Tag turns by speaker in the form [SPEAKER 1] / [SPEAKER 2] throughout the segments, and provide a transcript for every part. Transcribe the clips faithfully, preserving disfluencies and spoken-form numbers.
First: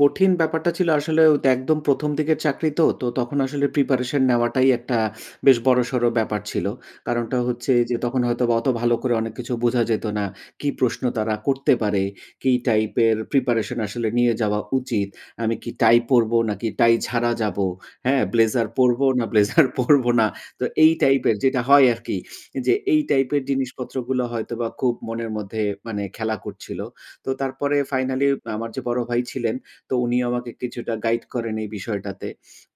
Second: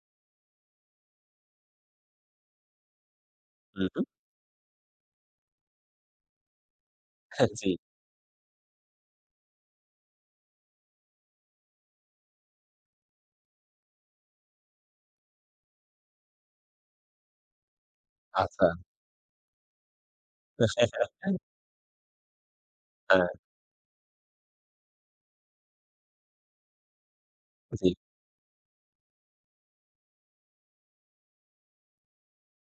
[SPEAKER 1] কঠিন ব্যাপারটা ছিল আসলে তো একদম প্রথম দিকের চাকরি তো। তো তখন আসলে
[SPEAKER 2] হু, হুম।
[SPEAKER 1] প্রিপারেশন নেওয়াটাই, একটা বেশ বড়সড় ব্যাপার ছিল। কারণটা
[SPEAKER 2] হ্যাঁ, জ্বী।
[SPEAKER 1] হচ্ছে যে, তখন হয়তো অত ভালো করে অনেক কিছু বোঝা যেত না। কি প্রশ্ন তারা করতে পারে, কি টাইপের প্রিপারেশন আসলে নিয়ে যাওয়া উচিত? আমি কি টাই পড়ব, নাকি টাই ছাড়া যাবো? হ্যাঁ? ব্লেজার
[SPEAKER 2] আচ্ছা।
[SPEAKER 1] পড়ব না ব্লেজার পড়ব না? তো এই টাইপের যেটা হয় আরকি। যে, এই
[SPEAKER 2] হ্যাঁ।
[SPEAKER 1] টাইপের জিনিসপত্র গুলো হয়তোবা, খুব মনের মধ্যে মানে খেলা করছিল। তো তারপরে
[SPEAKER 2] জ্বী।
[SPEAKER 1] ফাইনালে আমার যে, বড় ভাই ছিলেন, তো উনিও আমাকে কিছুটা গাইড করেন এই বিষয়টাতে।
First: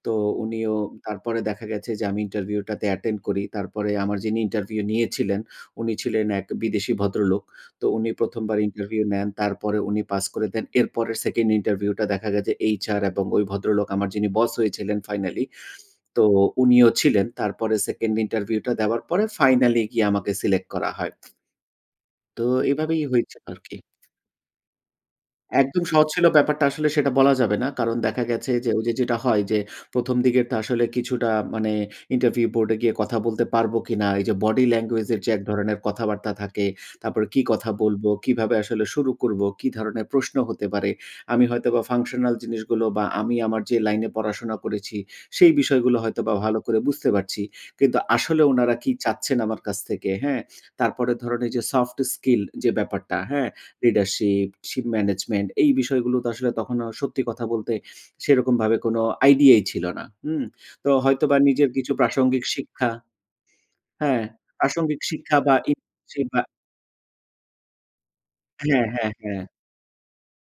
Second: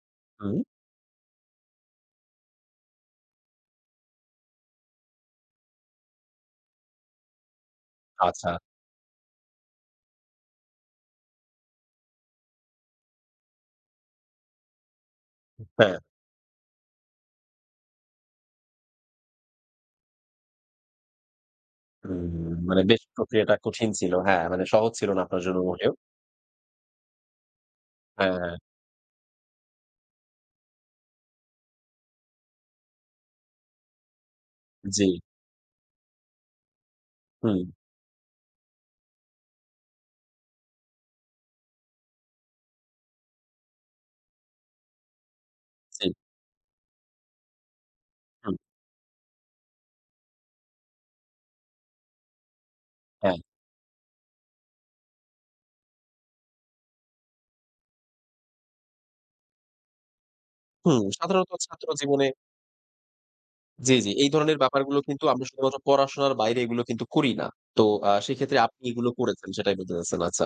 [SPEAKER 1] তো
[SPEAKER 2] হুম।
[SPEAKER 1] উনিও তারপরে দেখা গেছে যে, আমি ইন্টারভিউটাতে অ্যাটেন্ড করি। তারপরে আমার যিনি ইন্টারভিউ নিয়েছিলেন, উনি ছিলেন এক বিদেশি ভদ্রলোক। তো উনি
[SPEAKER 2] আচ্ছা।
[SPEAKER 1] প্রথমবার ইন্টারভিউ নেন, তারপরে উনি পাস করে দেন। এরপরে সেকেন্ড ইন্টারভিউ টা দেখা গেছে, এইচআর এবং ওই ভদ্রলোক আমার যিনি বস হয়েছিলেন ফাইনালি।
[SPEAKER 2] হু, হ্যাঁ।
[SPEAKER 1] তো উনিও ছিলেন। তারপরে সেকেন্ড ইন্টারভিউ টা দেওয়ার পরে ফাইনালে গিয়ে আমাকে সিলেক্ট করা হয়।
[SPEAKER 2] হুম,
[SPEAKER 1] তো
[SPEAKER 2] মানে বেশ
[SPEAKER 1] এভাবেই হয়েছে
[SPEAKER 2] প্রক্রিয়াটা
[SPEAKER 1] আর কি।
[SPEAKER 2] কঠিন ছিল। হ্যাঁ, মানে সহজ ছিল না আপনার জন্য
[SPEAKER 1] একদম
[SPEAKER 2] মোটেও।
[SPEAKER 1] সহজ ছিল ব্যাপারটা আসলে সেটা বলা যাবে না। কারণ দেখা গেছে
[SPEAKER 2] হ্যাঁ।
[SPEAKER 1] যে, ওই যে, যেটা হয় যে, প্রথম দিকের তো আসলে কিছুটা মানে ইন্টারভিউ বোর্ডে গিয়ে কথা বলতে পারবো কিনা। এই যে, বডি ল্যাঙ্গুয়েজ
[SPEAKER 2] জ্বী।
[SPEAKER 1] এর যে, এক ধরনের কথাবার্তা থাকে। তারপরে কি
[SPEAKER 2] হুম।
[SPEAKER 1] কথা বলবো? কিভাবে আসলে শুরু করবো? কি ধরনের প্রশ্ন হতে পারে? আমি হয়তো বা ফাংশনাল জিনিসগুলো বা আমি আমার যে, লাইনে পড়াশোনা করেছি। সেই বিষয়গুলো
[SPEAKER 2] জ্বী।
[SPEAKER 1] হয়তোবা ভালো করে বুঝতে পারছি। কিন্তু আসলে
[SPEAKER 2] হুম।
[SPEAKER 1] উনারা কি চাচ্ছেন, আমার কাছ থেকে, হ্যাঁ? তারপরে ধরেন, এই যে, সফট স্কিল যে, ব্যাপারটা।
[SPEAKER 2] হ্যাঁ।
[SPEAKER 1] হ্যাঁ? লিডারশিপ, শিপ ম্যানেজমেন্ট এই বিষয়গুলো তো আসলে তখনো সত্যি কথা বলতে সেরকমভাবে কোন আইডিয়াই ছিল না। হুম? তো
[SPEAKER 2] হুম,
[SPEAKER 1] হয়তোবা
[SPEAKER 2] সাধারণত
[SPEAKER 1] নিজের
[SPEAKER 2] ছাত্র
[SPEAKER 1] কিছু
[SPEAKER 2] জীবনে।
[SPEAKER 1] প্রাসঙ্গিক শিক্ষা
[SPEAKER 2] জ্বী, জ্বী।
[SPEAKER 1] হ্যাঁ,
[SPEAKER 2] এই ধরনের ব্যাপারগুলো
[SPEAKER 1] প্রাসঙ্গিক
[SPEAKER 2] কিন্তু
[SPEAKER 1] শিক্ষা
[SPEAKER 2] আমরা
[SPEAKER 1] বা
[SPEAKER 2] শুধুমাত্র
[SPEAKER 1] ইচ্ছে
[SPEAKER 2] পড়াশোনার
[SPEAKER 1] বা
[SPEAKER 2] বাইরে এগুলো কিন্তু করি না। তো আ সেক্ষেত্রে আপনি
[SPEAKER 1] হ্যাঁ,
[SPEAKER 2] এগুলো
[SPEAKER 1] হ্যাঁ, হ্যাঁ।
[SPEAKER 2] করেছেন সেটাই বলতে চাচ্ছেন, আচ্ছা।